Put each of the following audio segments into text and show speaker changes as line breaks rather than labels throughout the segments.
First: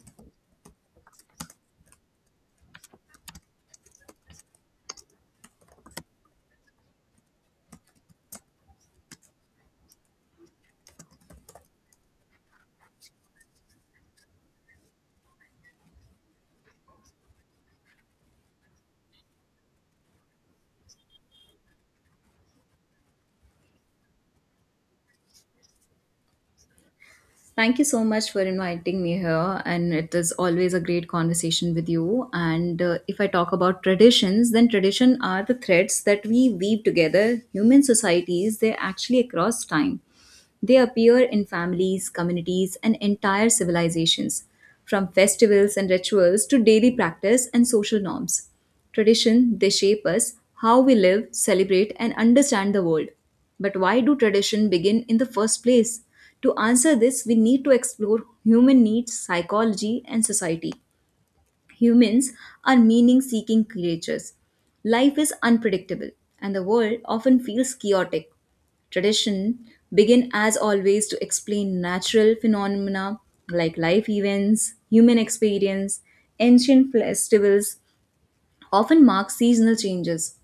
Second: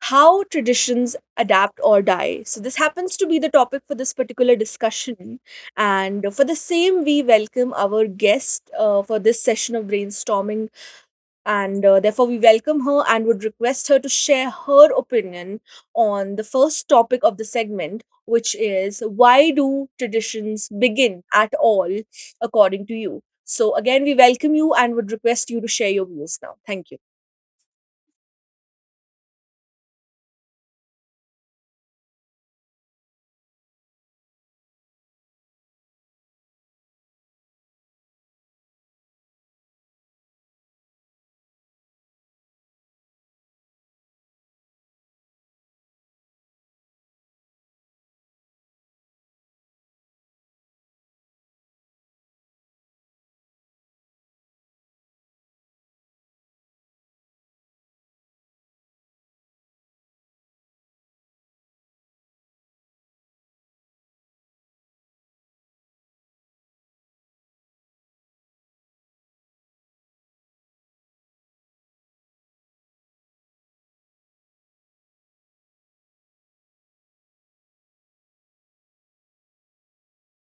How traditions adapt or die. So, this happens to be the topic for this particular discussion. And for the same, we welcome our guest for this session of brainstorming and therefore we welcome her and would request her to share her opinion on the first topic of the segment, which is why do traditions begin at all according to you. So again, we welcome you and would request you to share your views now. Thank you.
Thank you so much for inviting me here, and it is always a great conversation with you. And if I talk about traditions, then tradition are the threads that we weave together. Human societies, they actually across time. They appear in families, communities, and entire civilizations, from festivals and rituals to daily practice and social norms. Tradition, they shape us, how we live, celebrate, and understand the world. But why do tradition begin in the first place? To answer this, we need to explore human needs, psychology, and society. Humans are meaning seeking creatures. Life is unpredictable, and the world often feels chaotic. Tradition begin as always to explain natural phenomena like life events, human experience, ancient festivals, often mark seasonal changes,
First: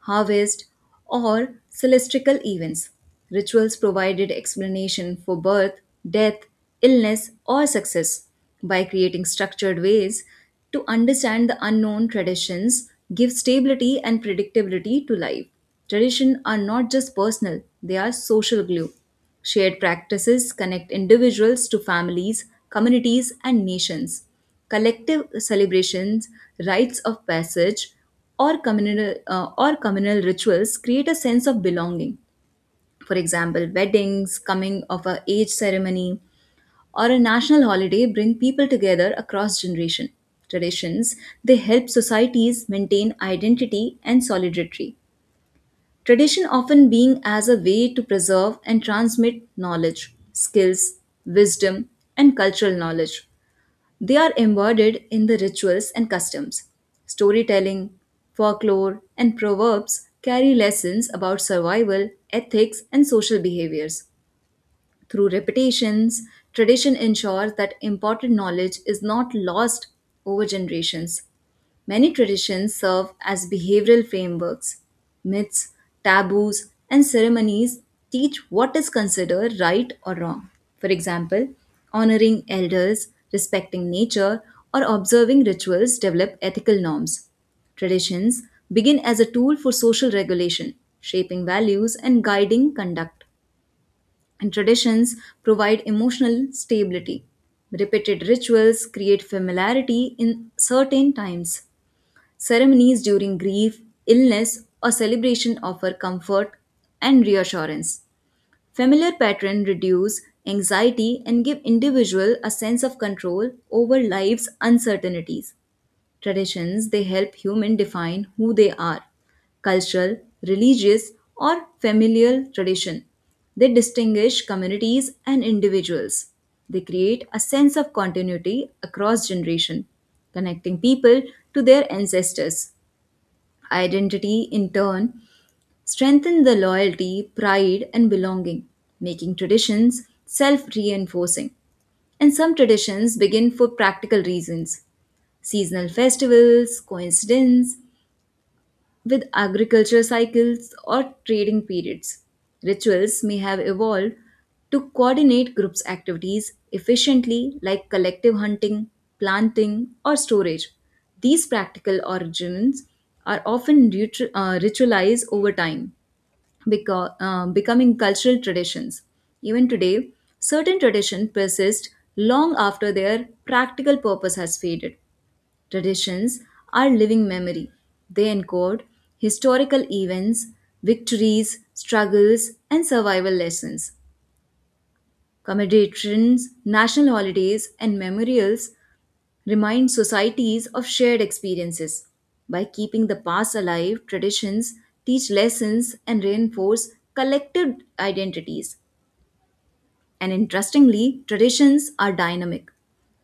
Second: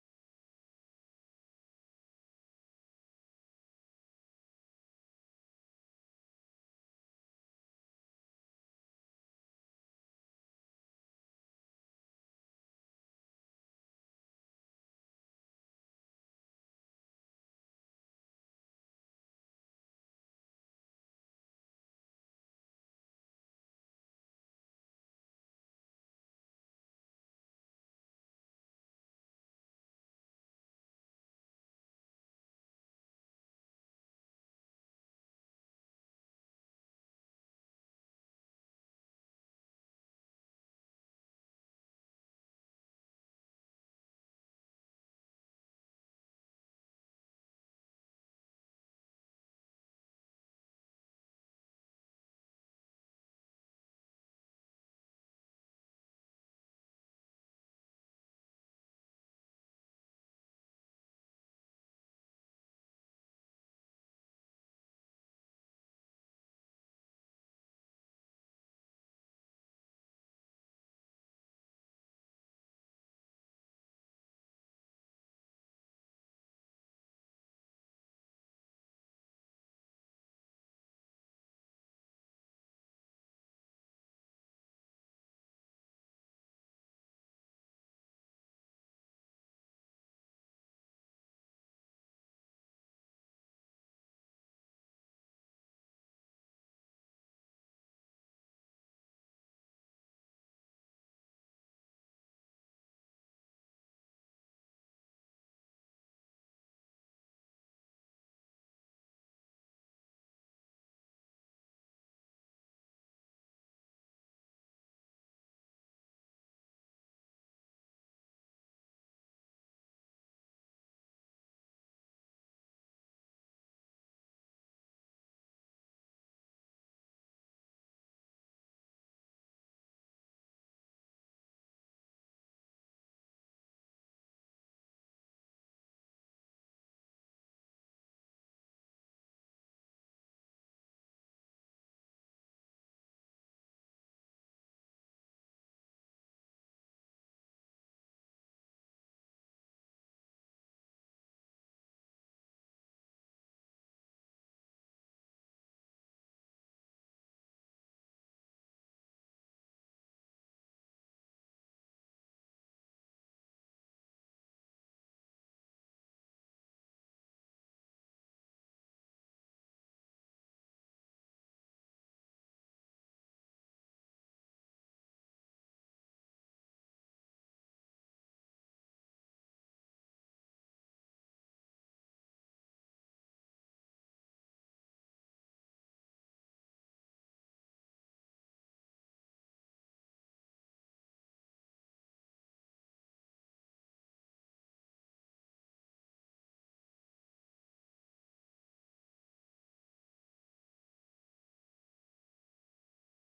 harvest, or celestial events. Rituals provided explanation for birth, death, illness, or success. By creating structured ways to understand the unknown traditions, give stability and predictability to life. Traditions are not just personal, they are social glue. Shared practices connect individuals to families, communities, and nations collective celebrations, rites of passage, or communal rituals create a sense of belonging. For example, weddings, coming of a age ceremony, or a national holiday bring people together across generation traditions. They help societies maintain identity and solidarity. Tradition often being as a way to preserve and transmit knowledge, skills, wisdom, and cultural knowledge. They are embodied in the rituals and customs. Storytelling, folklore, and proverbs carry lessons about survival, ethics, and social behaviors. Through repetitions, tradition ensures that important knowledge is not lost over generations. Many traditions serve as behavioral frameworks. Myths, taboos, and ceremonies teach what is considered right or wrong. For example, honoring elders, respecting nature, or observing rituals develop ethical norms. Traditions begin as a tool for social regulation, shaping values and guiding conduct. And traditions provide emotional stability. Repeated rituals create familiarity in certain times. Ceremonies during grief, illness, or celebration offer comfort and reassurance. Familiar patterns reduce anxiety and give individual a sense of control over life's uncertainties. Traditions they help human define who they are. Cultural, religious, or familial tradition. They distinguish communities and individuals. They create a sense of continuity across generation, connecting people to their ancestors. Identity, in turn, strengthen the loyalty, pride, and belonging, making traditions self reinforcing. And some traditions begin for practical reasons seasonal festivals, coincidence, with agriculture cycles or trading periods. Rituals may have evolved to coordinate groups' activities efficiently, like collective hunting, planting, or storage. These practical origins are often ritualized over time, becoming cultural traditions. Even today, certain traditions persist long after their practical purpose has faded. Traditions are living memory. They encode historical events, victories, struggles, and survival lessons. Commemorations, national holidays, and memorials remind societies of shared experiences. By keeping the past alive, traditions teach lessons and reinforce collective identities. And interestingly, traditions are dynamic.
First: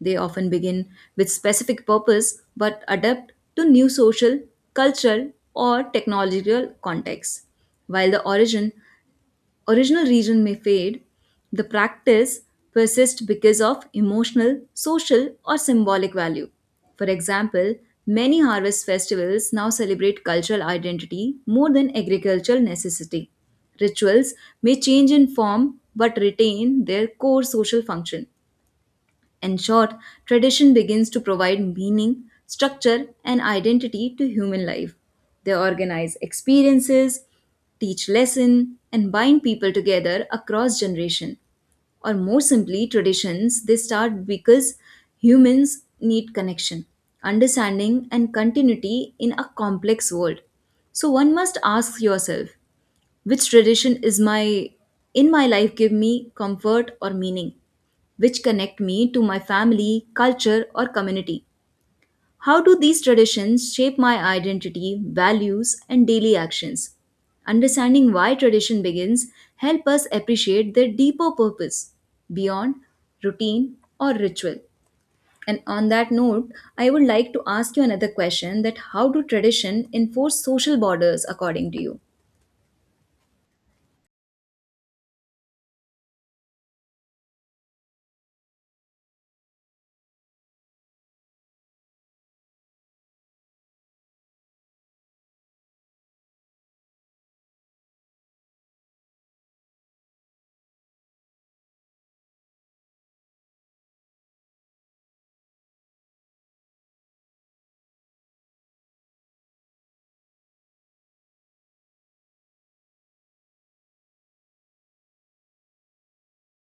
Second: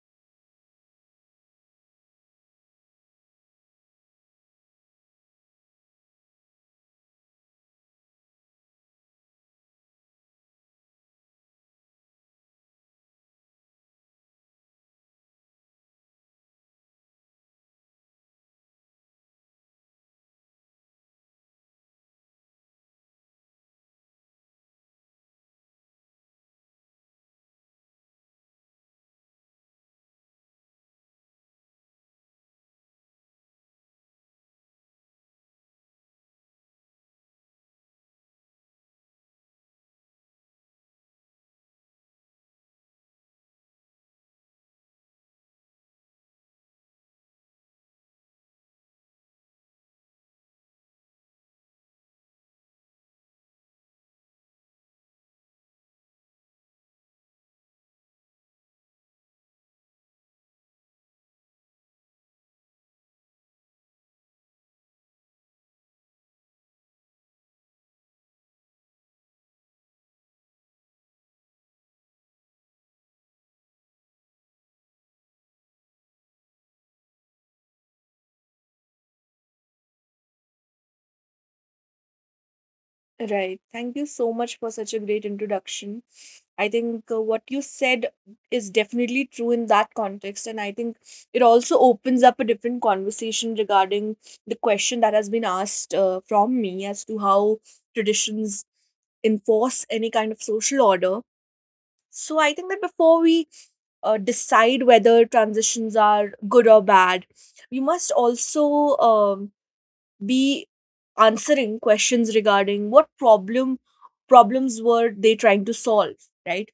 They often begin with specific purpose but adapt to new social, cultural, or technological contexts, while the origin original reason may fade, the practice persists because of emotional, social, or symbolic value. For example, many harvest festivals now celebrate cultural identity more than agricultural necessity. Rituals may change in form but retain their core social function. In short, tradition begins to provide meaning, structure, and identity to human life. They organize experiences, teach lesson, and bind people together across generation. Or more simply, traditions they start because humans need connection, understanding, and continuity in a complex world. So one must ask yourself, which tradition is my in my life give me comfort or meaning? Which connect me to my family, culture, or community. How do these traditions shape my identity, values, and daily actions? Understanding why tradition begins help us appreciate their deeper purpose beyond routine or ritual. And on that note, I would like to ask you another question that how do tradition enforce social borders according to you?
Right. Thank you so much for such a great introduction. I think what you said is definitely true in that context. And I think it also opens up a different conversation regarding the question that has been asked from me as to how traditions enforce any kind of social order. So I think that before we decide whether transitions are good or bad, we must also um, be answering questions regarding what problems were they trying to solve, right,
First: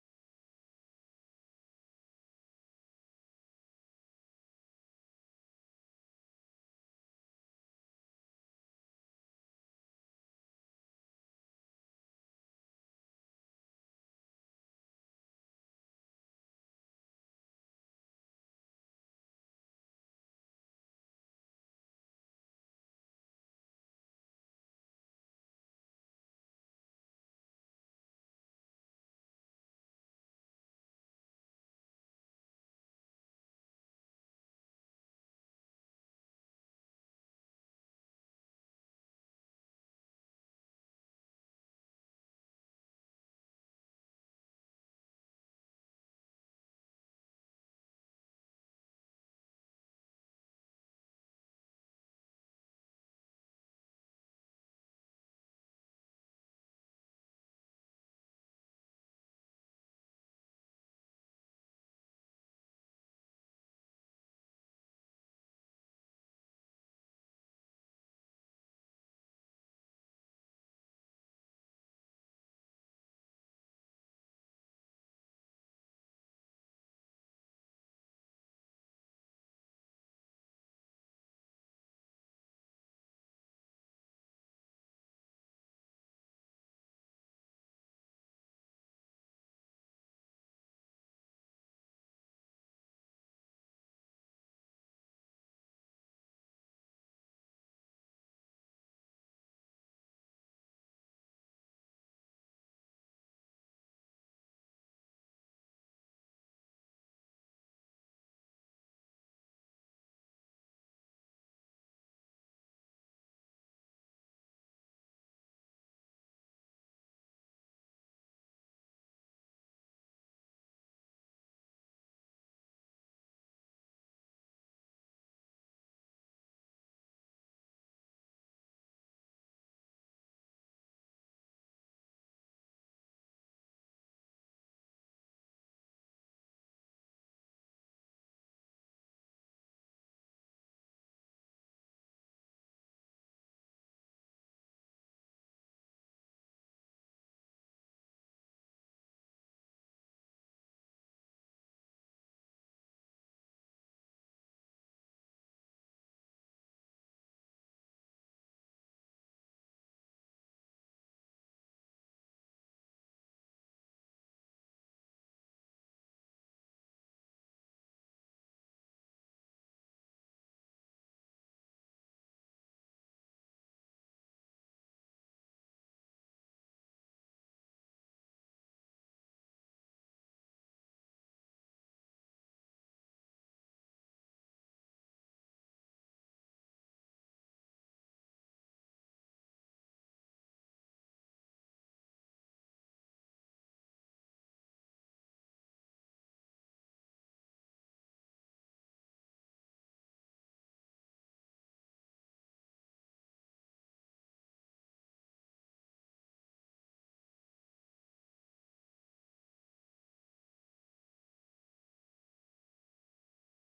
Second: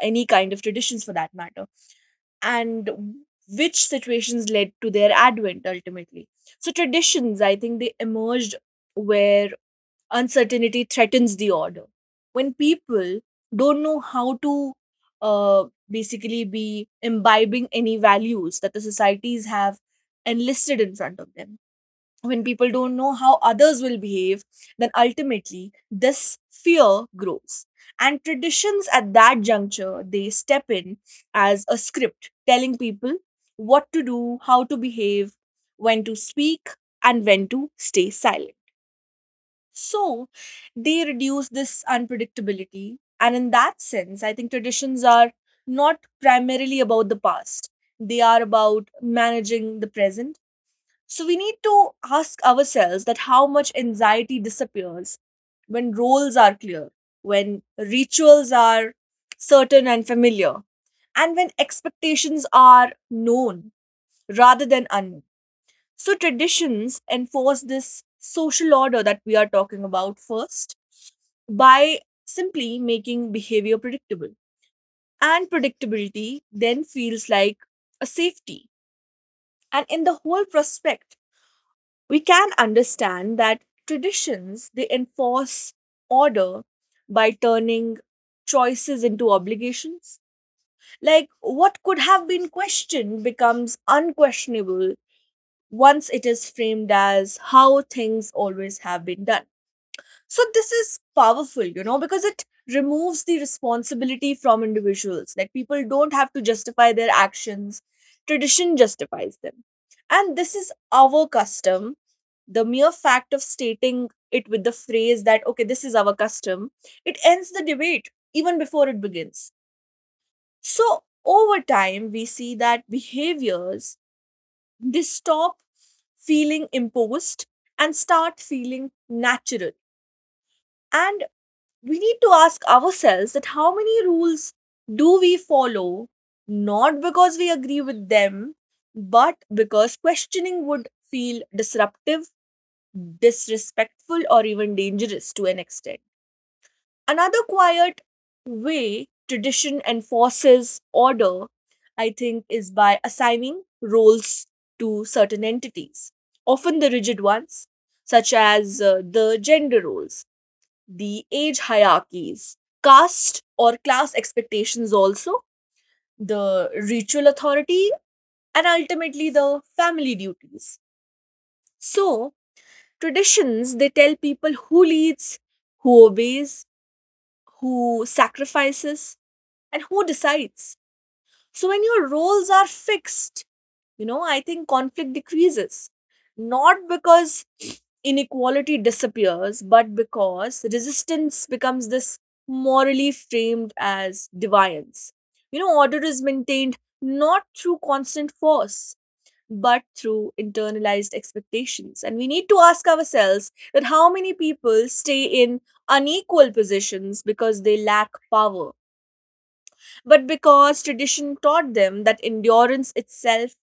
any kind of traditions for that matter, and which situations led to their advent ultimately. So traditions, I think they emerged where uncertainty threatens the order. When people don't know how to uh, basically be imbibing any values that the societies have enlisted in front of them, when people don't know how others will behave, then ultimately this fear grows. And traditions at that juncture, they step in as a script telling people what to do, how to behave, when to speak, and when to stay silent. So they reduce this unpredictability. And in that sense, I think traditions are not primarily about the past, they are about managing the present. So we need to ask ourselves that how much anxiety disappears when roles are clear, when rituals are certain and familiar, and when expectations are known rather than unknown. So traditions enforce this social order that we are talking about first by simply making behavior predictable. And predictability then feels like a safety. And in the whole prospect, we can understand that traditions they enforce order by turning choices into obligations, like what could have been questioned becomes unquestionable once it is framed as how things always have been done. So this is powerful, you know, because it removes the responsibility from individuals, like people don't have to justify their actions, tradition justifies them. And this is our custom. The mere fact of stating it with the phrase that okay, this is our custom, it ends the debate even before it begins. So over time we see that behaviors, they stop feeling imposed and start feeling natural. And we need to ask ourselves that how many rules do we follow not because we agree with them, but because questioning would feel disruptive, disrespectful, or even dangerous to an extent. Another quiet way tradition enforces order, I think, is by assigning roles to certain entities, often the rigid ones, such as the gender roles, the age hierarchies, caste or class expectations, also, the ritual authority, and ultimately the family duties. So, traditions they tell people who leads, who obeys, who sacrifices, and who decides. So when your roles are fixed, you know, I think conflict decreases, not because inequality disappears but because resistance becomes this morally framed as defiance. You know, order is maintained not through constant force but through internalized expectations. And we need to ask ourselves that how many people stay in unequal positions because they lack power, but because tradition taught them that endurance itself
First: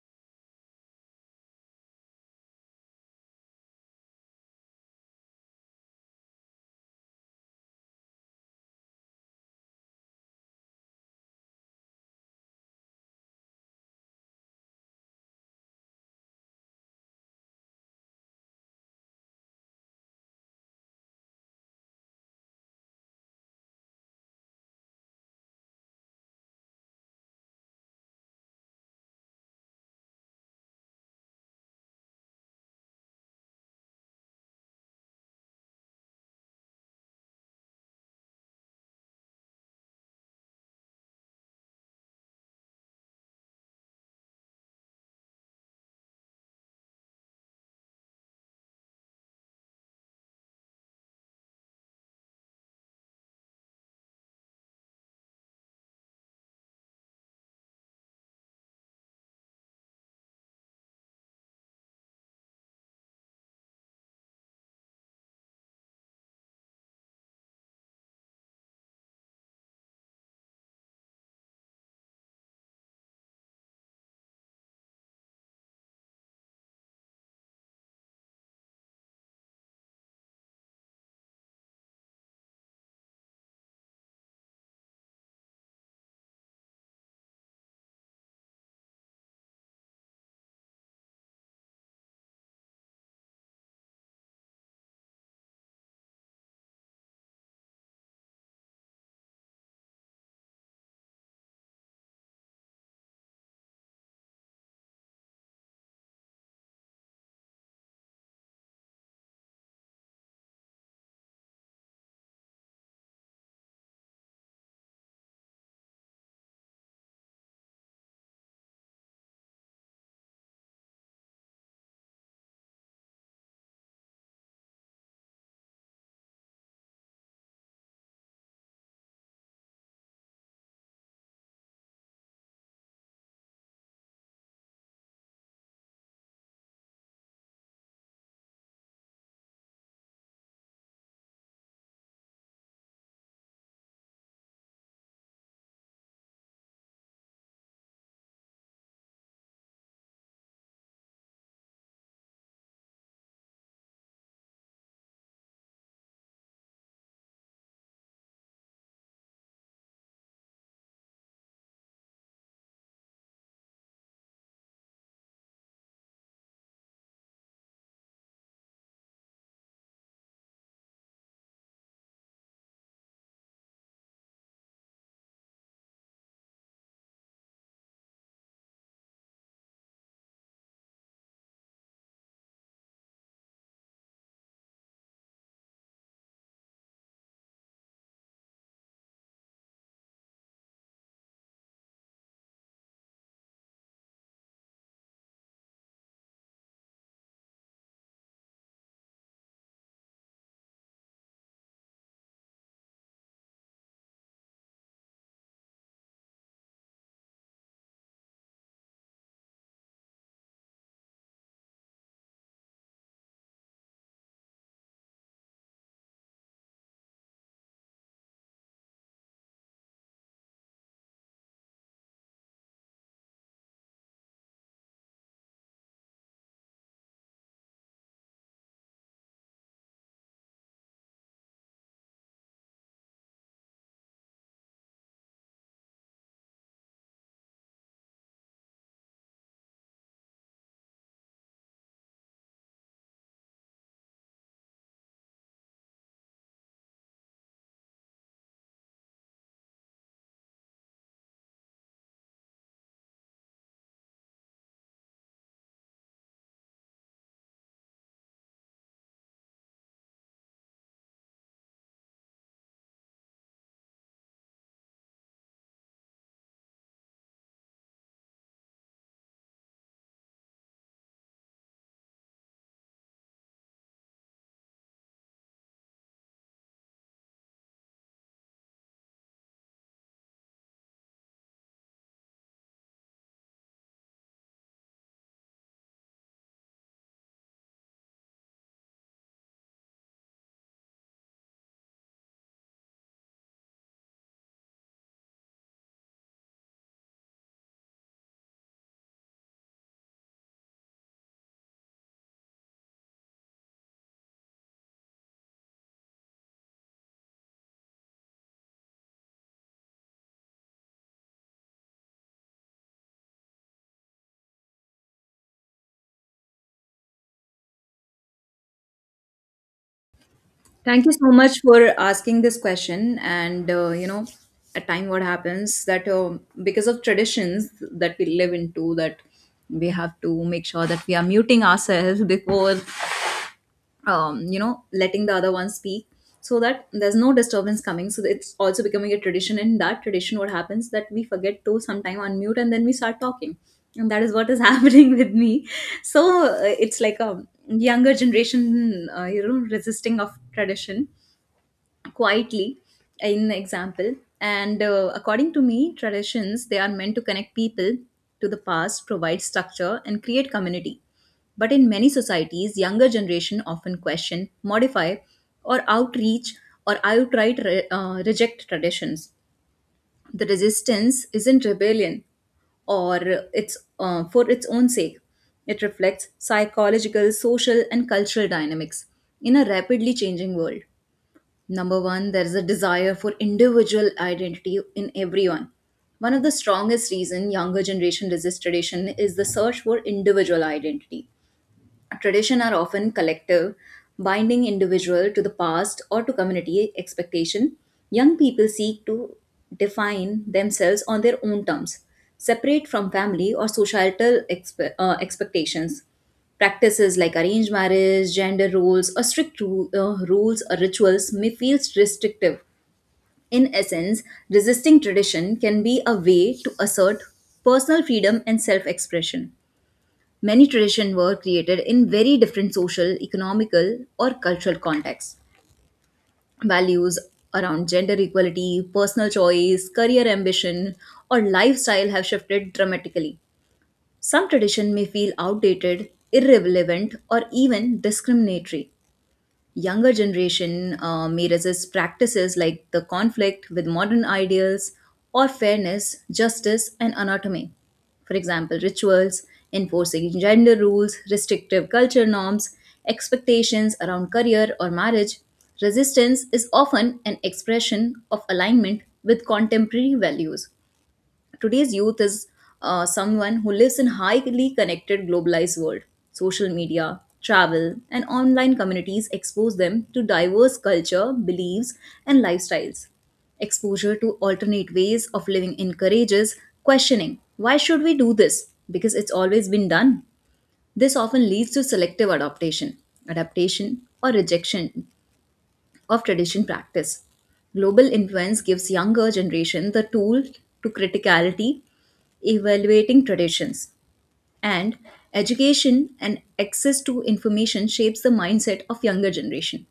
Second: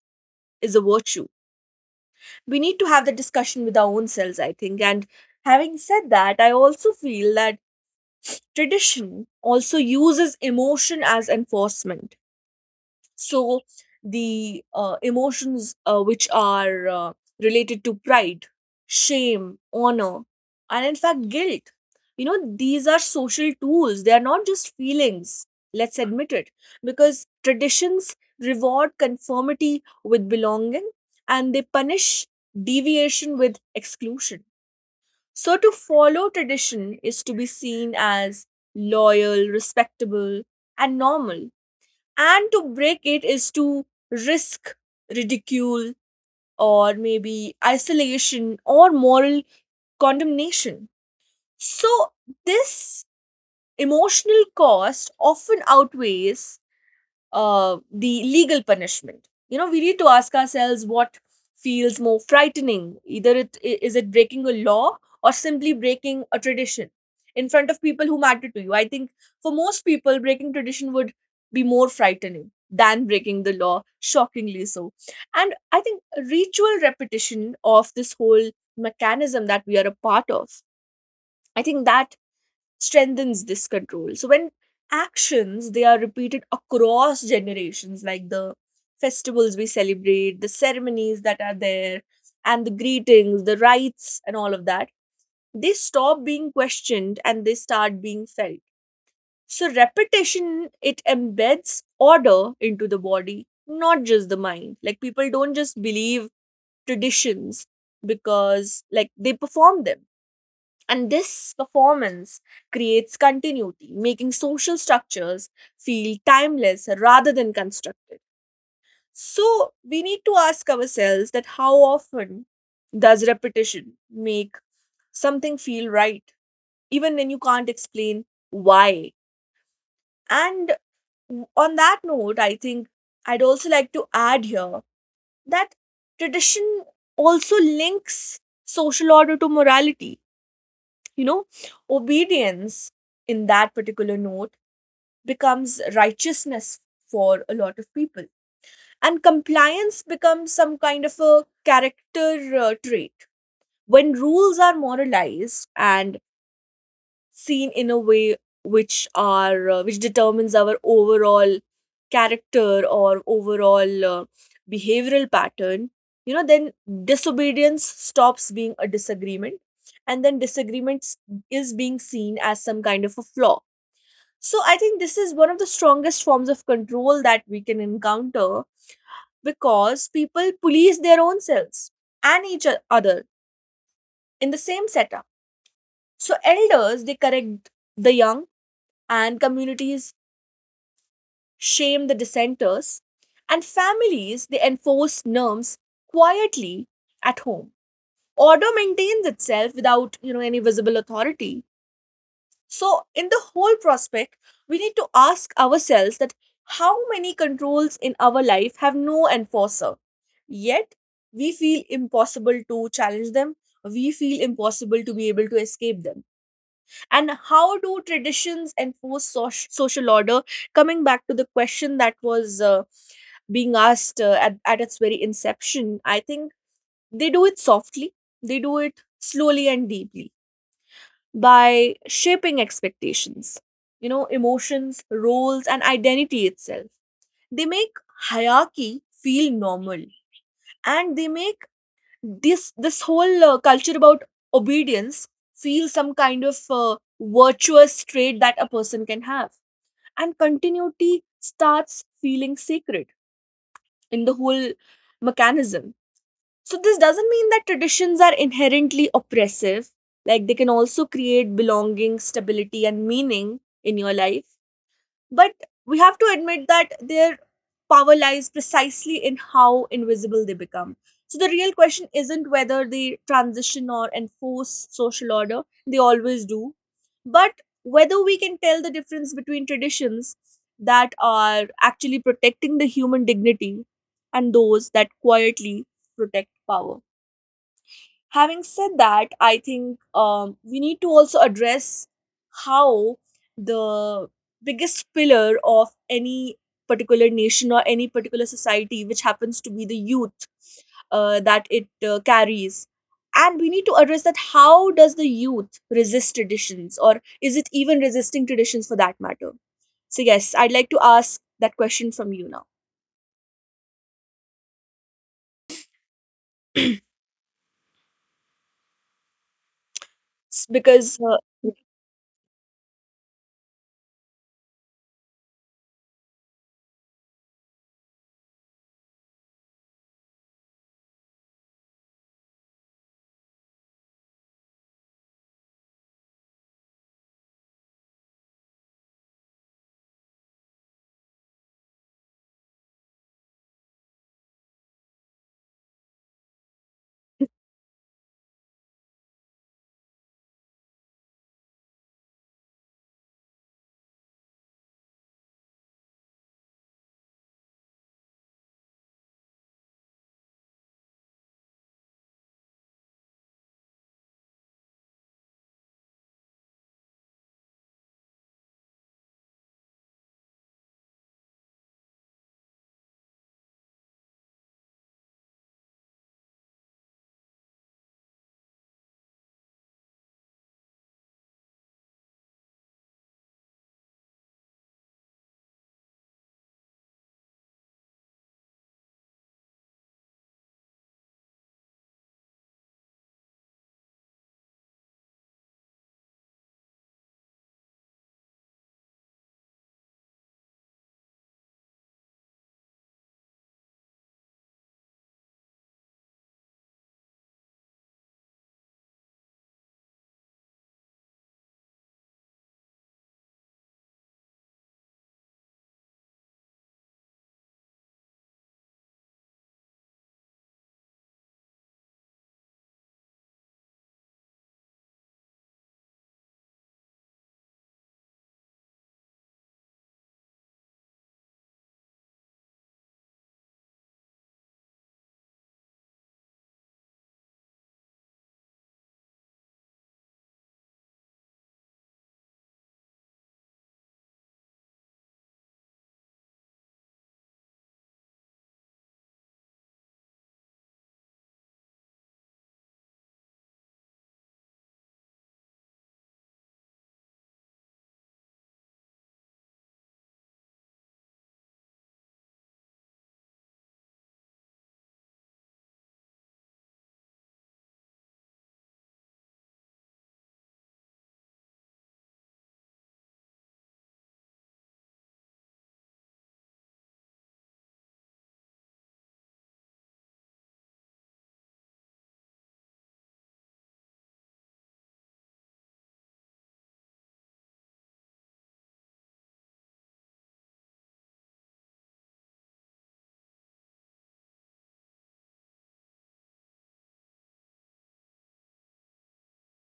is a virtue. We need to have the discussion with our own selves, I think. And having said that, I also feel that tradition also uses emotion as enforcement. So the emotions which are related to pride, shame, honor, and in fact guilt, you know, these are social tools. They are not just feelings. Let's admit it, because traditions reward conformity with belonging, and they punish deviation with exclusion. So to follow tradition is to be seen as loyal, respectable, and normal, and to break it is to risk ridicule or maybe isolation or moral condemnation. So this emotional cost often outweighs the legal punishment. You know, we need to ask ourselves what feels more frightening. Either is it breaking a law or simply breaking a tradition in front of people who matter to you. I think for most people, breaking tradition would be more frightening than breaking the law, shockingly so. And I think ritual repetition of this whole mechanism that we are a part of, I think that strengthens this control. So when actions they are repeated across generations, like the festivals we celebrate, the ceremonies that are there, and the greetings, the rites, and all of that, they stop being questioned and they start being felt. So repetition it embeds order into the body, not just the mind. Like people don't just believe traditions because like they perform them, and this performance creates continuity, making social structures feel timeless rather than constructed. So we need to ask ourselves that how often does repetition make something feel right, even when you can't explain why? And on that note, I think I'd also like to add here that tradition also links social order to morality. You know, obedience in that particular note becomes righteousness for a lot of people, and compliance becomes some kind of a character trait. When rules are moralized and seen in a way which are which determines our overall character or overall behavioral pattern, you know, then disobedience stops being a disagreement, and then is being seen as some kind of a flaw. So I think this is one of the strongest forms of control that we can encounter, because people police their own selves and each other in the same setup. So elders they correct the young, and communities shame the dissenters, and families they enforce norms quietly at home. Order maintains itself without you know any visible authority. So in the whole prospect, we need to ask ourselves that how many controls in our life have no enforcer? Yet we feel impossible to challenge them. We feel impossible to be able to escape them. And how do traditions enforce social order? Coming back to the question that was being asked at its very inception, I think they do it softly, they do it slowly and deeply by shaping expectations, you know, emotions, roles, and identity itself. They make hierarchy feel normal, and they make this whole culture about obedience feel some kind of virtuous trait that a person can have, and continuity starts feeling sacred in the whole mechanism. So this doesn't mean that traditions are inherently oppressive. Like they can also create belonging, stability, and meaning in your life. But we have to admit that their power lies precisely in how invisible they become. So the real question isn't whether they transition or enforce social order, they always do. But whether we can tell the difference between traditions that are actually protecting the human dignity and those that quietly protect power. Having said that, I think we need to also address how the biggest pillar of any particular nation or any particular society, which happens to be the youth that it carries, and we need to address that how does the youth resist traditions, or is it even resisting traditions for that matter. So yes, I'd like to ask that question from you now.
Thank you
Because
so much for asking this question. And you know, at time what happens that because of traditions that we live into, that we have to make sure that we are muting ourselves before, you know, letting the other one speak, so that there's no disturbance coming. So it's also becoming a tradition. In that tradition, what happens that we forget to sometime unmute and then we start talking, and that is what is happening with me. So it's like a younger generation, you know, resisting of tradition quietly in the example and according to me traditions they are meant to connect people to the past provide structure and create community but in many societies younger generation often question modify or outreach or outright reject traditions the resistance isn't rebellion or it's for its own sake. It reflects psychological, social, and cultural dynamics in a rapidly changing world. Number one, there is a desire for individual identity in everyone. One of the strongest reason younger generation resists tradition is the search for individual identity. Tradition are often collective, binding individual to the past or to community expectation. Young people seek to define themselves on their own terms, separate from family or societal expectations. Practices like arranged marriage, gender roles, or strict rules or rituals may feel restrictive. In essence, resisting tradition can be a way to assert personal freedom and self expression. Many traditions were created in very different social, economical, or cultural contexts. Values around gender equality, personal choice, career ambition, or lifestyle have shifted dramatically. Some tradition may feel outdated, irrelevant, or even discriminatory younger generation may resist practices like the conflict with modern ideals or fairness, justice, and anatomy. For example, rituals, enforcing gender rules, restrictive culture norms, expectations around career or marriage. Resistance is often an expression of alignment with contemporary values today's youth is someone who lives in highly connected globalized world social media travel and online communities expose them to diverse culture beliefs and lifestyles exposure to alternate ways of living encourages questioning why should we do this because it's always been done this often leads to selective adaptation adaptation or rejection of tradition practice. Global influence gives younger generation the tool to criticality, evaluating traditions, and education and access to information shapes the mindset of younger generation.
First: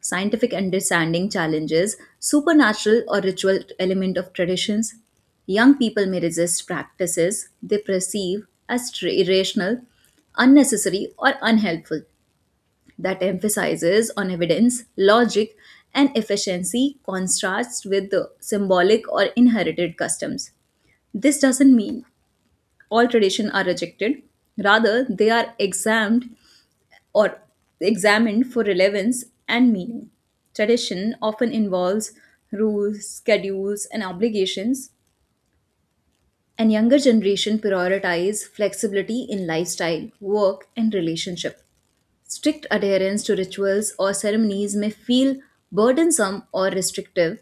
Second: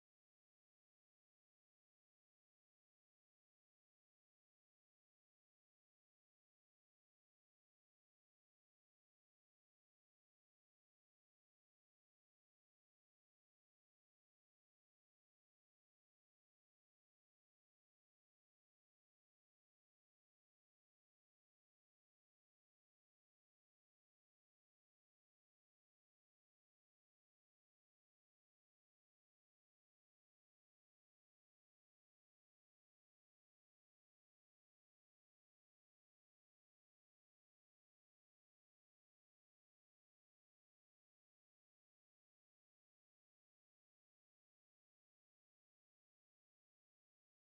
Scientific understanding challenges supernatural or ritual element of traditions. Young people may resist practices they perceive as irrational, unnecessary, or unhelpful that emphasizes on evidence, logic, and efficiency contrasts with the symbolic or inherited customs. This doesn't mean all traditions are rejected, rather, they are examined or examined for relevance and meaning. Tradition often involves rules, schedules, and obligations, and younger generation prioritize flexibility in lifestyle, work, and relationship. Strict adherence to rituals or ceremonies may feel burdensome or restrictive.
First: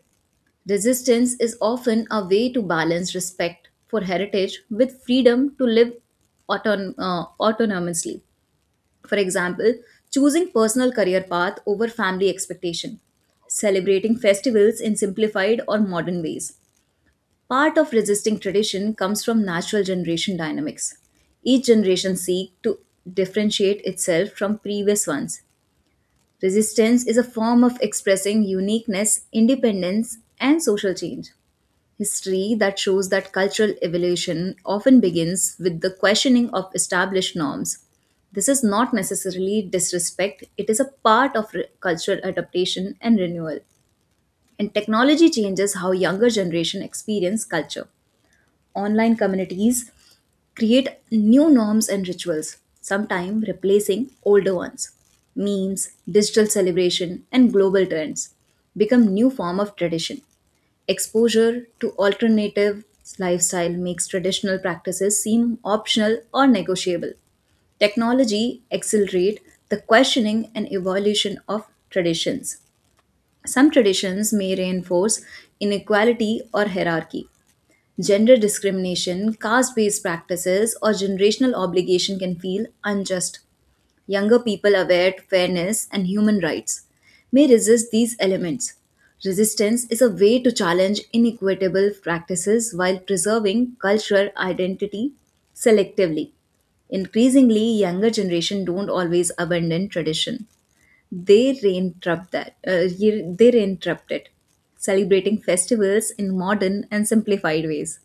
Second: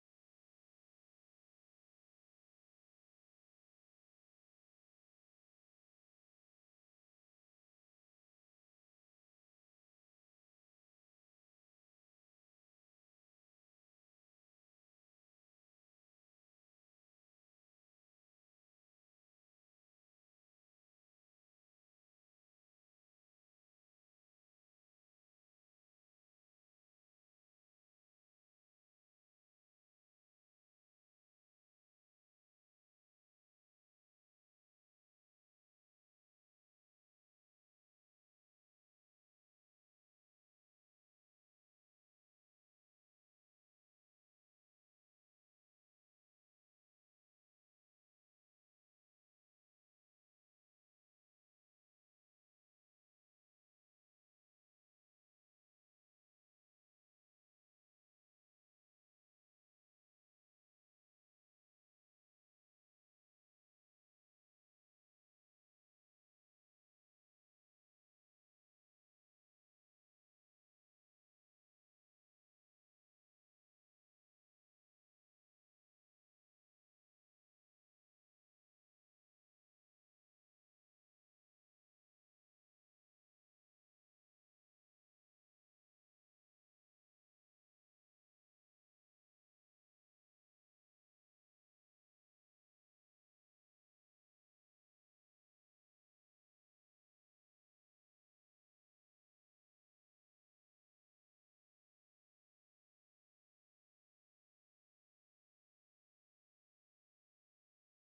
Resistance is often a way to balance respect for heritage with freedom to live autonomously. For example, choosing personal career path over family expectation, celebrating festivals in simplified or modern ways. Part of resisting tradition comes from natural generation dynamics. Each generation seeks to differentiate itself from previous ones. Resistance is a form of expressing uniqueness, independence, and social change. History that shows that cultural evolution often begins with the questioning of established norms. This is not necessarily disrespect, it is a part of cultural adaptation and renewal. And technology changes how younger generation experience culture. Online communities create new norms and rituals, sometimes replacing older ones. Memes, digital celebration, and global trends become new form of tradition. Exposure to alternative lifestyle makes traditional practices seem optional or negotiable. Technology accelerate the questioning and evolution of traditions. Some traditions may reinforce inequality or hierarchy, gender discrimination, caste based practices, or generational obligation can feel unjust. Younger people aware to fairness and human rights may resist these elements. Resistance is a way to challenge inequitable practices while preserving cultural identity selectively. Increasingly, younger generation don't always abandon tradition. They reinterrupt that. They reinterrupt it, celebrating festivals in modern and simplified ways,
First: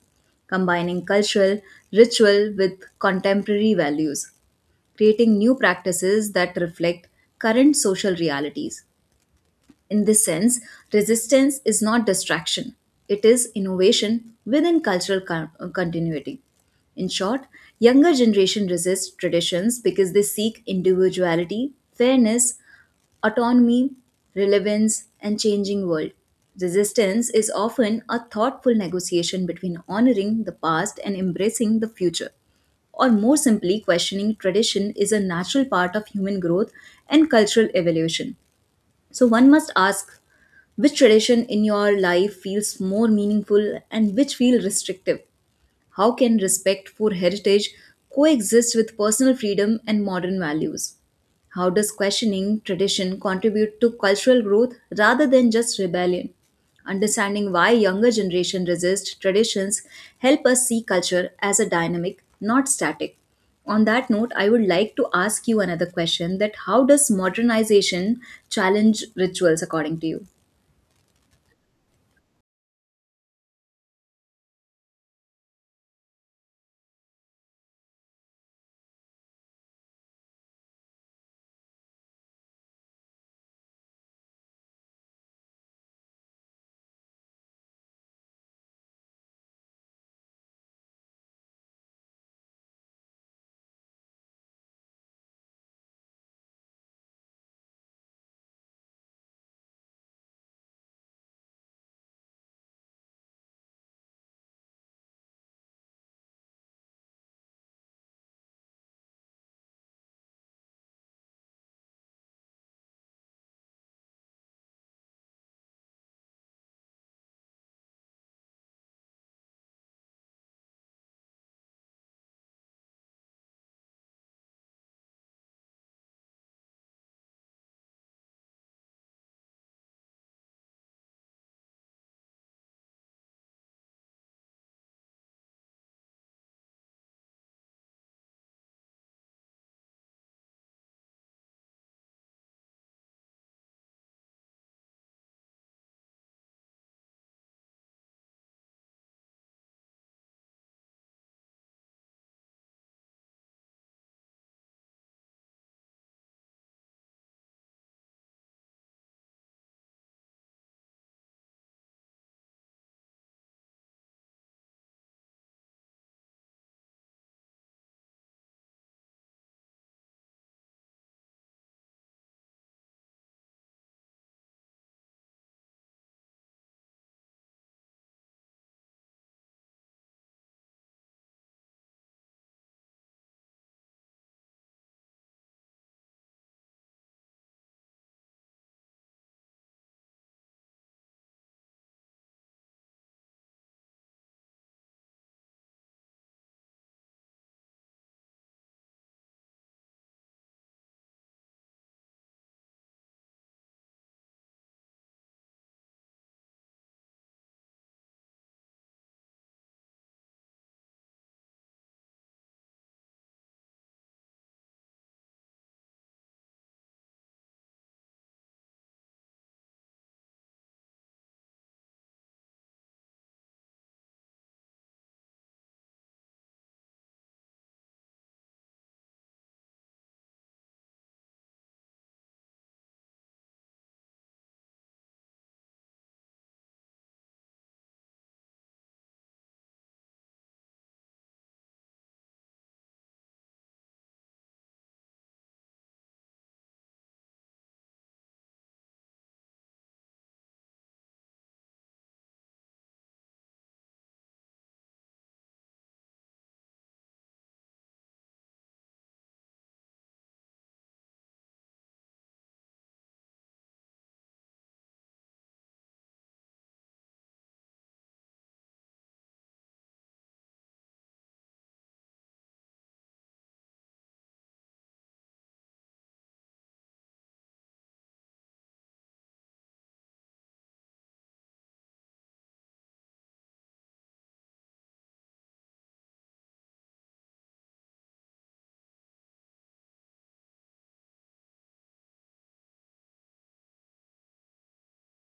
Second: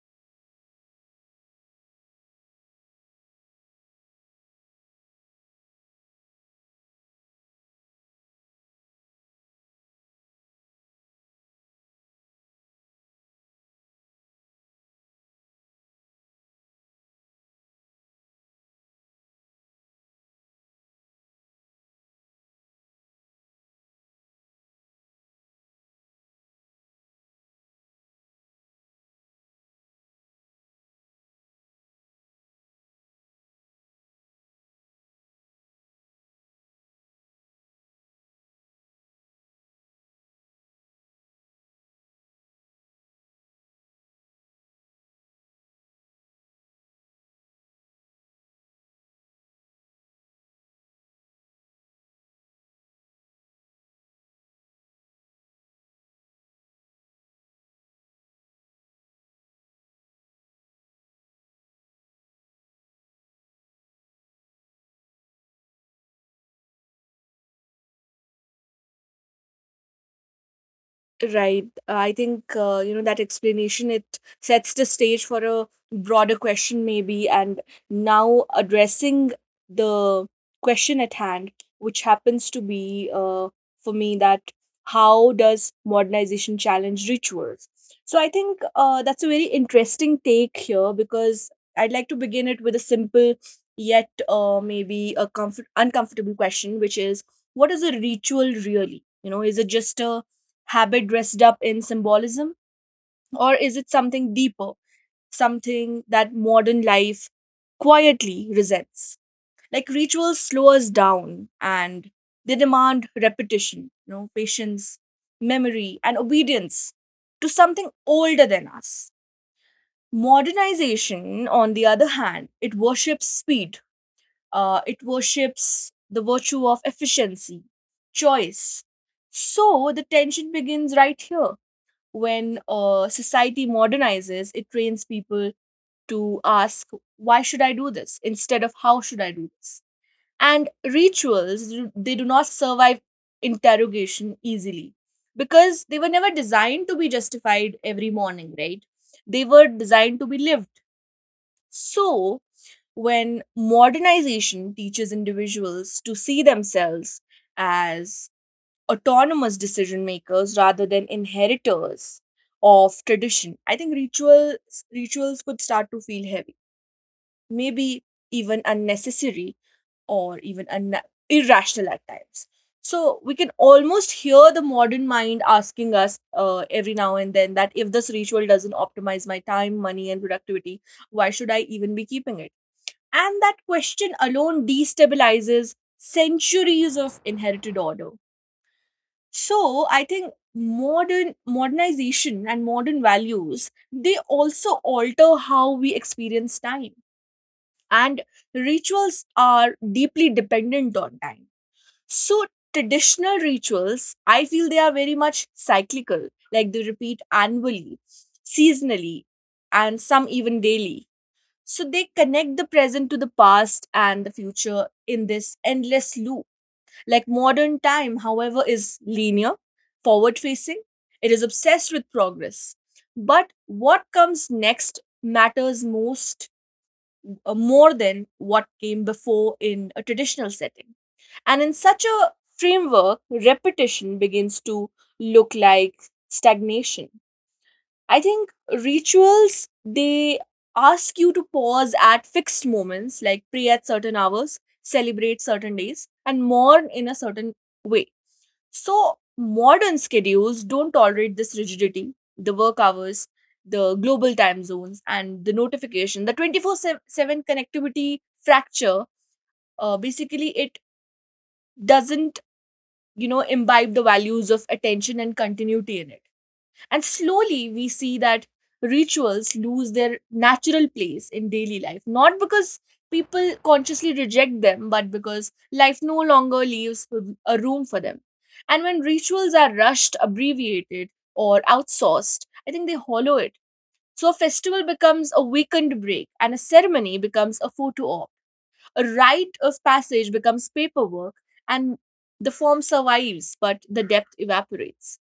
combining cultural ritual with contemporary values, creating new practices that reflect current social realities. In this sense, resistance is not distraction, it is innovation within cultural continuity. In short, younger generation resist traditions because they seek individuality, fairness, autonomy, relevance, and changing world. Resistance is often a thoughtful negotiation between honoring the past and embracing the future. Or more simply, questioning tradition is a natural part of human growth and cultural evolution. So one must ask which tradition in your life feels more meaningful and which feel restrictive how can respect for heritage coexist with personal freedom and modern values? How does questioning tradition contribute to cultural growth rather than just rebellion? Understanding why younger generation resist traditions help us see culture as a dynamic, not static. On that note, I would like to ask you another question that how does modernization challenge rituals according to you?
right. I think you know that explanation it sets the stage for a broader question maybe, and now addressing the question at hand, which happens to be for me, that how does modernization challenge rituals? So I think that's a very interesting take here because I'd like to begin it with a simple yet maybe a comfort uncomfortable question, which is what is a ritual really? You know, is it just a habit dressed up in symbolism? Or is it something deeper, something that modern life quietly resents? Like rituals slow us down, and they demand repetition, you know, patience, memory, and obedience to something older than us. Modernization, on the other hand, it worships speed, it worships the virtue of efficiency, choice. So the tension begins right here. When society modernizes, it trains people to ask, why should I do this? Instead of how should I do this? And rituals, they do not survive interrogation easily because they were never designed to be justified every morning, right? They were designed to be lived. So, when modernization teaches individuals to see themselves as autonomous decision makers rather than inheritors of tradition, I think rituals could start to feel heavy, maybe even unnecessary or irrational at times. So we can almost hear the modern mind asking us every now and then that if this ritual doesn't optimize my time, money, and productivity, why should I even be keeping it? And that question alone destabilizes centuries of inherited order. So I think modernization and modern values, they also alter how we experience time and rituals are deeply dependent on time. So traditional rituals, I feel they are very much cyclical, like they repeat annually, seasonally, and some even daily. So they connect the present to the past and the future in this endless loop. Like modern time, however, is linear, forward facing, it is obsessed with progress. But what comes next matters most, more than what came before in a traditional setting. And in such a framework, repetition begins to look like stagnation. I think rituals, they ask you to pause at fixed moments, like pray at certain hours, celebrate certain days, and mourn in a certain way. So modern schedules don't tolerate this rigidity. The work hours, the global time zones, and the notification, the 24/7 connectivity fracture, basically, it doesn't, imbibe the values of attention and continuity in it. And slowly we see that rituals lose their natural place in daily life, not because people consciously reject them, but because life no longer leaves a room for them. And when rituals are rushed, abbreviated, or outsourced, I think they hollow it. So a festival becomes a weekend break, and a ceremony becomes a photo op. A rite of passage becomes paperwork, and the form survives, but the depth evaporates.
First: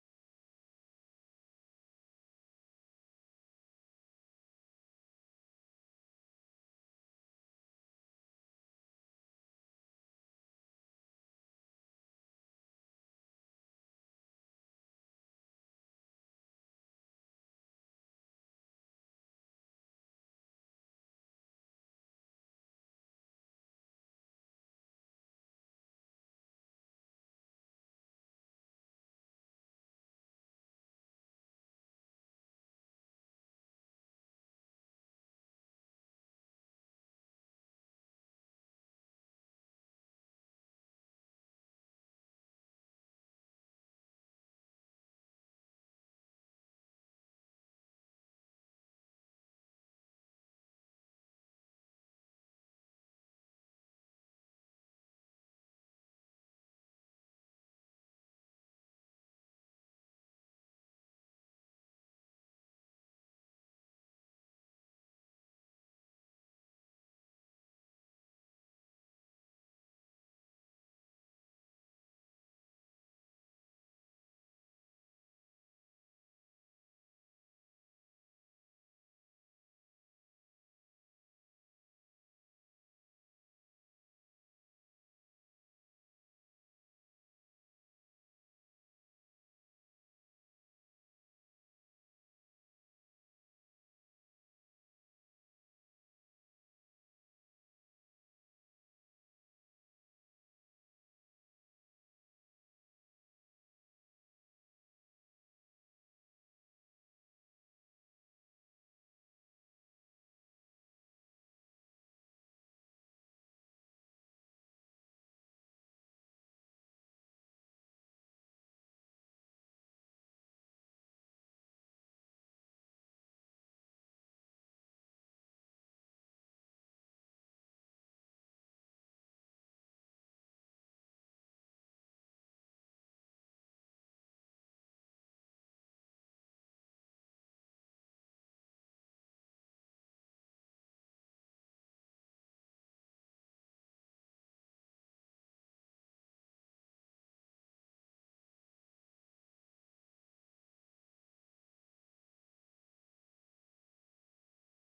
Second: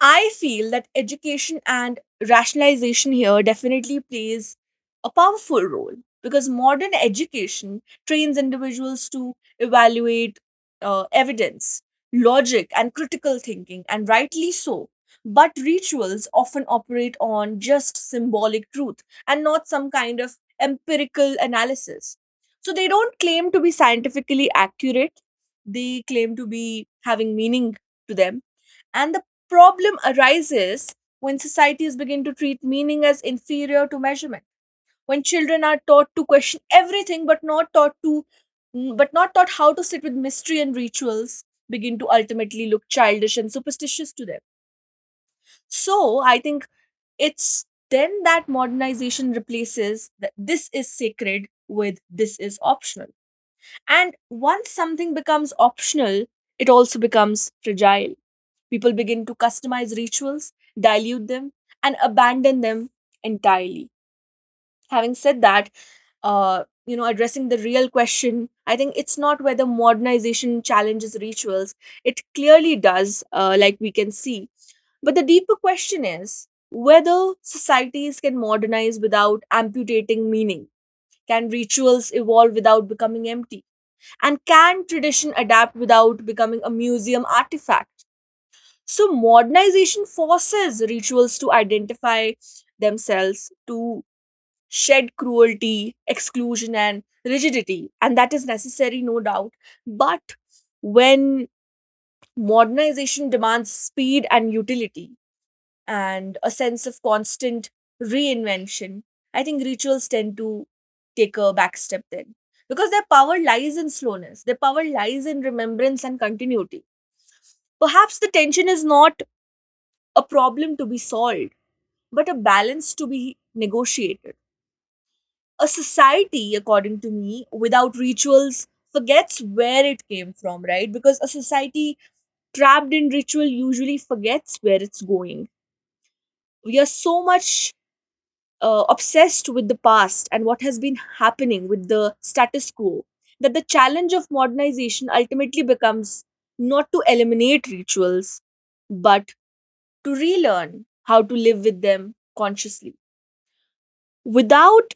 I feel that education and rationalization here definitely plays a powerful role, because modern education trains individuals to evaluate, evidence, logic, and critical thinking, and rightly so. But rituals often operate on just symbolic truth and not some kind of empirical analysis. So they don't claim to be scientifically accurate, they claim to be having meaning to them. And the problem arises when societies begin to treat meaning as inferior to measurement, when children are taught to question everything but not taught to but not taught how to sit with mystery, and rituals begin to ultimately look childish and superstitious to them. So I think it's then that modernization replaces that this is sacred with this is optional. And once something becomes optional, it also becomes fragile. People begin to customize rituals, dilute them, and abandon them entirely. Having said that, addressing the real question, I think it's not whether modernization challenges rituals. It clearly does, like we can see. But the deeper question is whether societies can modernize without amputating meaning. Can rituals evolve without becoming empty? And can tradition adapt without becoming a museum artifact? So modernization forces rituals to identify themselves, to shed cruelty, exclusion, and rigidity. And that is necessary, no doubt. But when modernization demands speed and utility and a sense of constant reinvention, I think rituals tend to take a back step then. Because their power lies in slowness, their power lies in remembrance and continuity. Perhaps the tension is not a problem to be solved but a balance to be negotiated. A society, according to me, without rituals forgets where it came from, right? Because a society trapped in ritual usually forgets where it's going. We are so much obsessed with the past and what has been happening with the status quo, that the challenge of modernization ultimately becomes not to eliminate rituals, but to relearn how to live with them consciously. Without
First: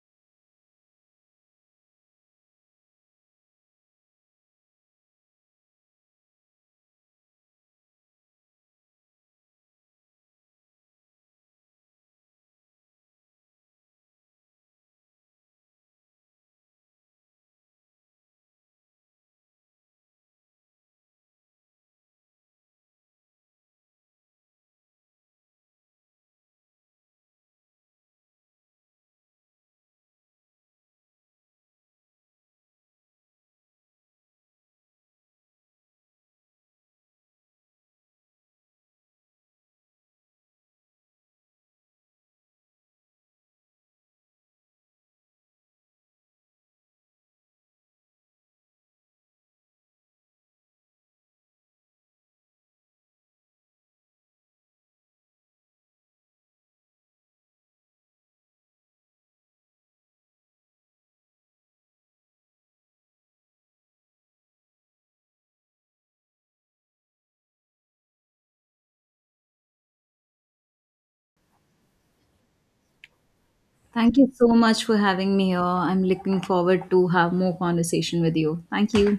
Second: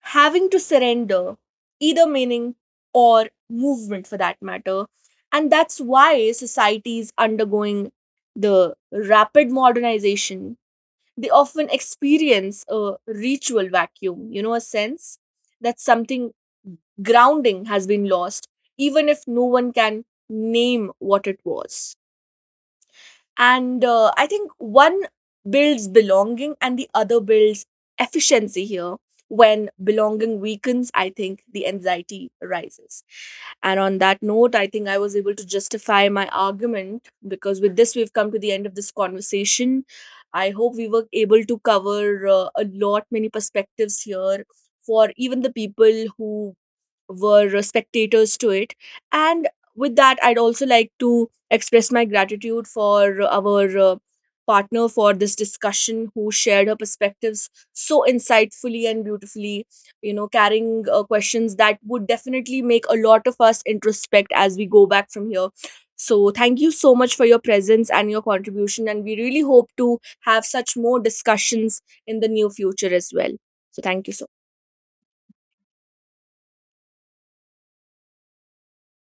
having to surrender either meaning or movement for that matter. And that's why societies undergoing the rapid modernization, they often experience a ritual vacuum, you know, a sense that something grounding has been lost, even if no one can name what it was. And I think one builds belonging and the other builds efficiency here. When belonging weakens, I think the anxiety rises. And on that note, I think I was able to justify my argument, because with this, we've come to the end of this conversation. I hope we were able to cover a lot, many perspectives here for even the people who were spectators to it. And with that, I'd also like to express my gratitude for our partner for this discussion, who shared her perspectives so insightfully and beautifully, you know, carrying questions that would definitely make a lot of us introspect as we go back from here. So thank you so much for your presence and your contribution. And we really hope to have such more discussions in the near future as well. So thank you
Thank
so
you so much for having me here. I'm looking forward to have more conversation with you. Thank you.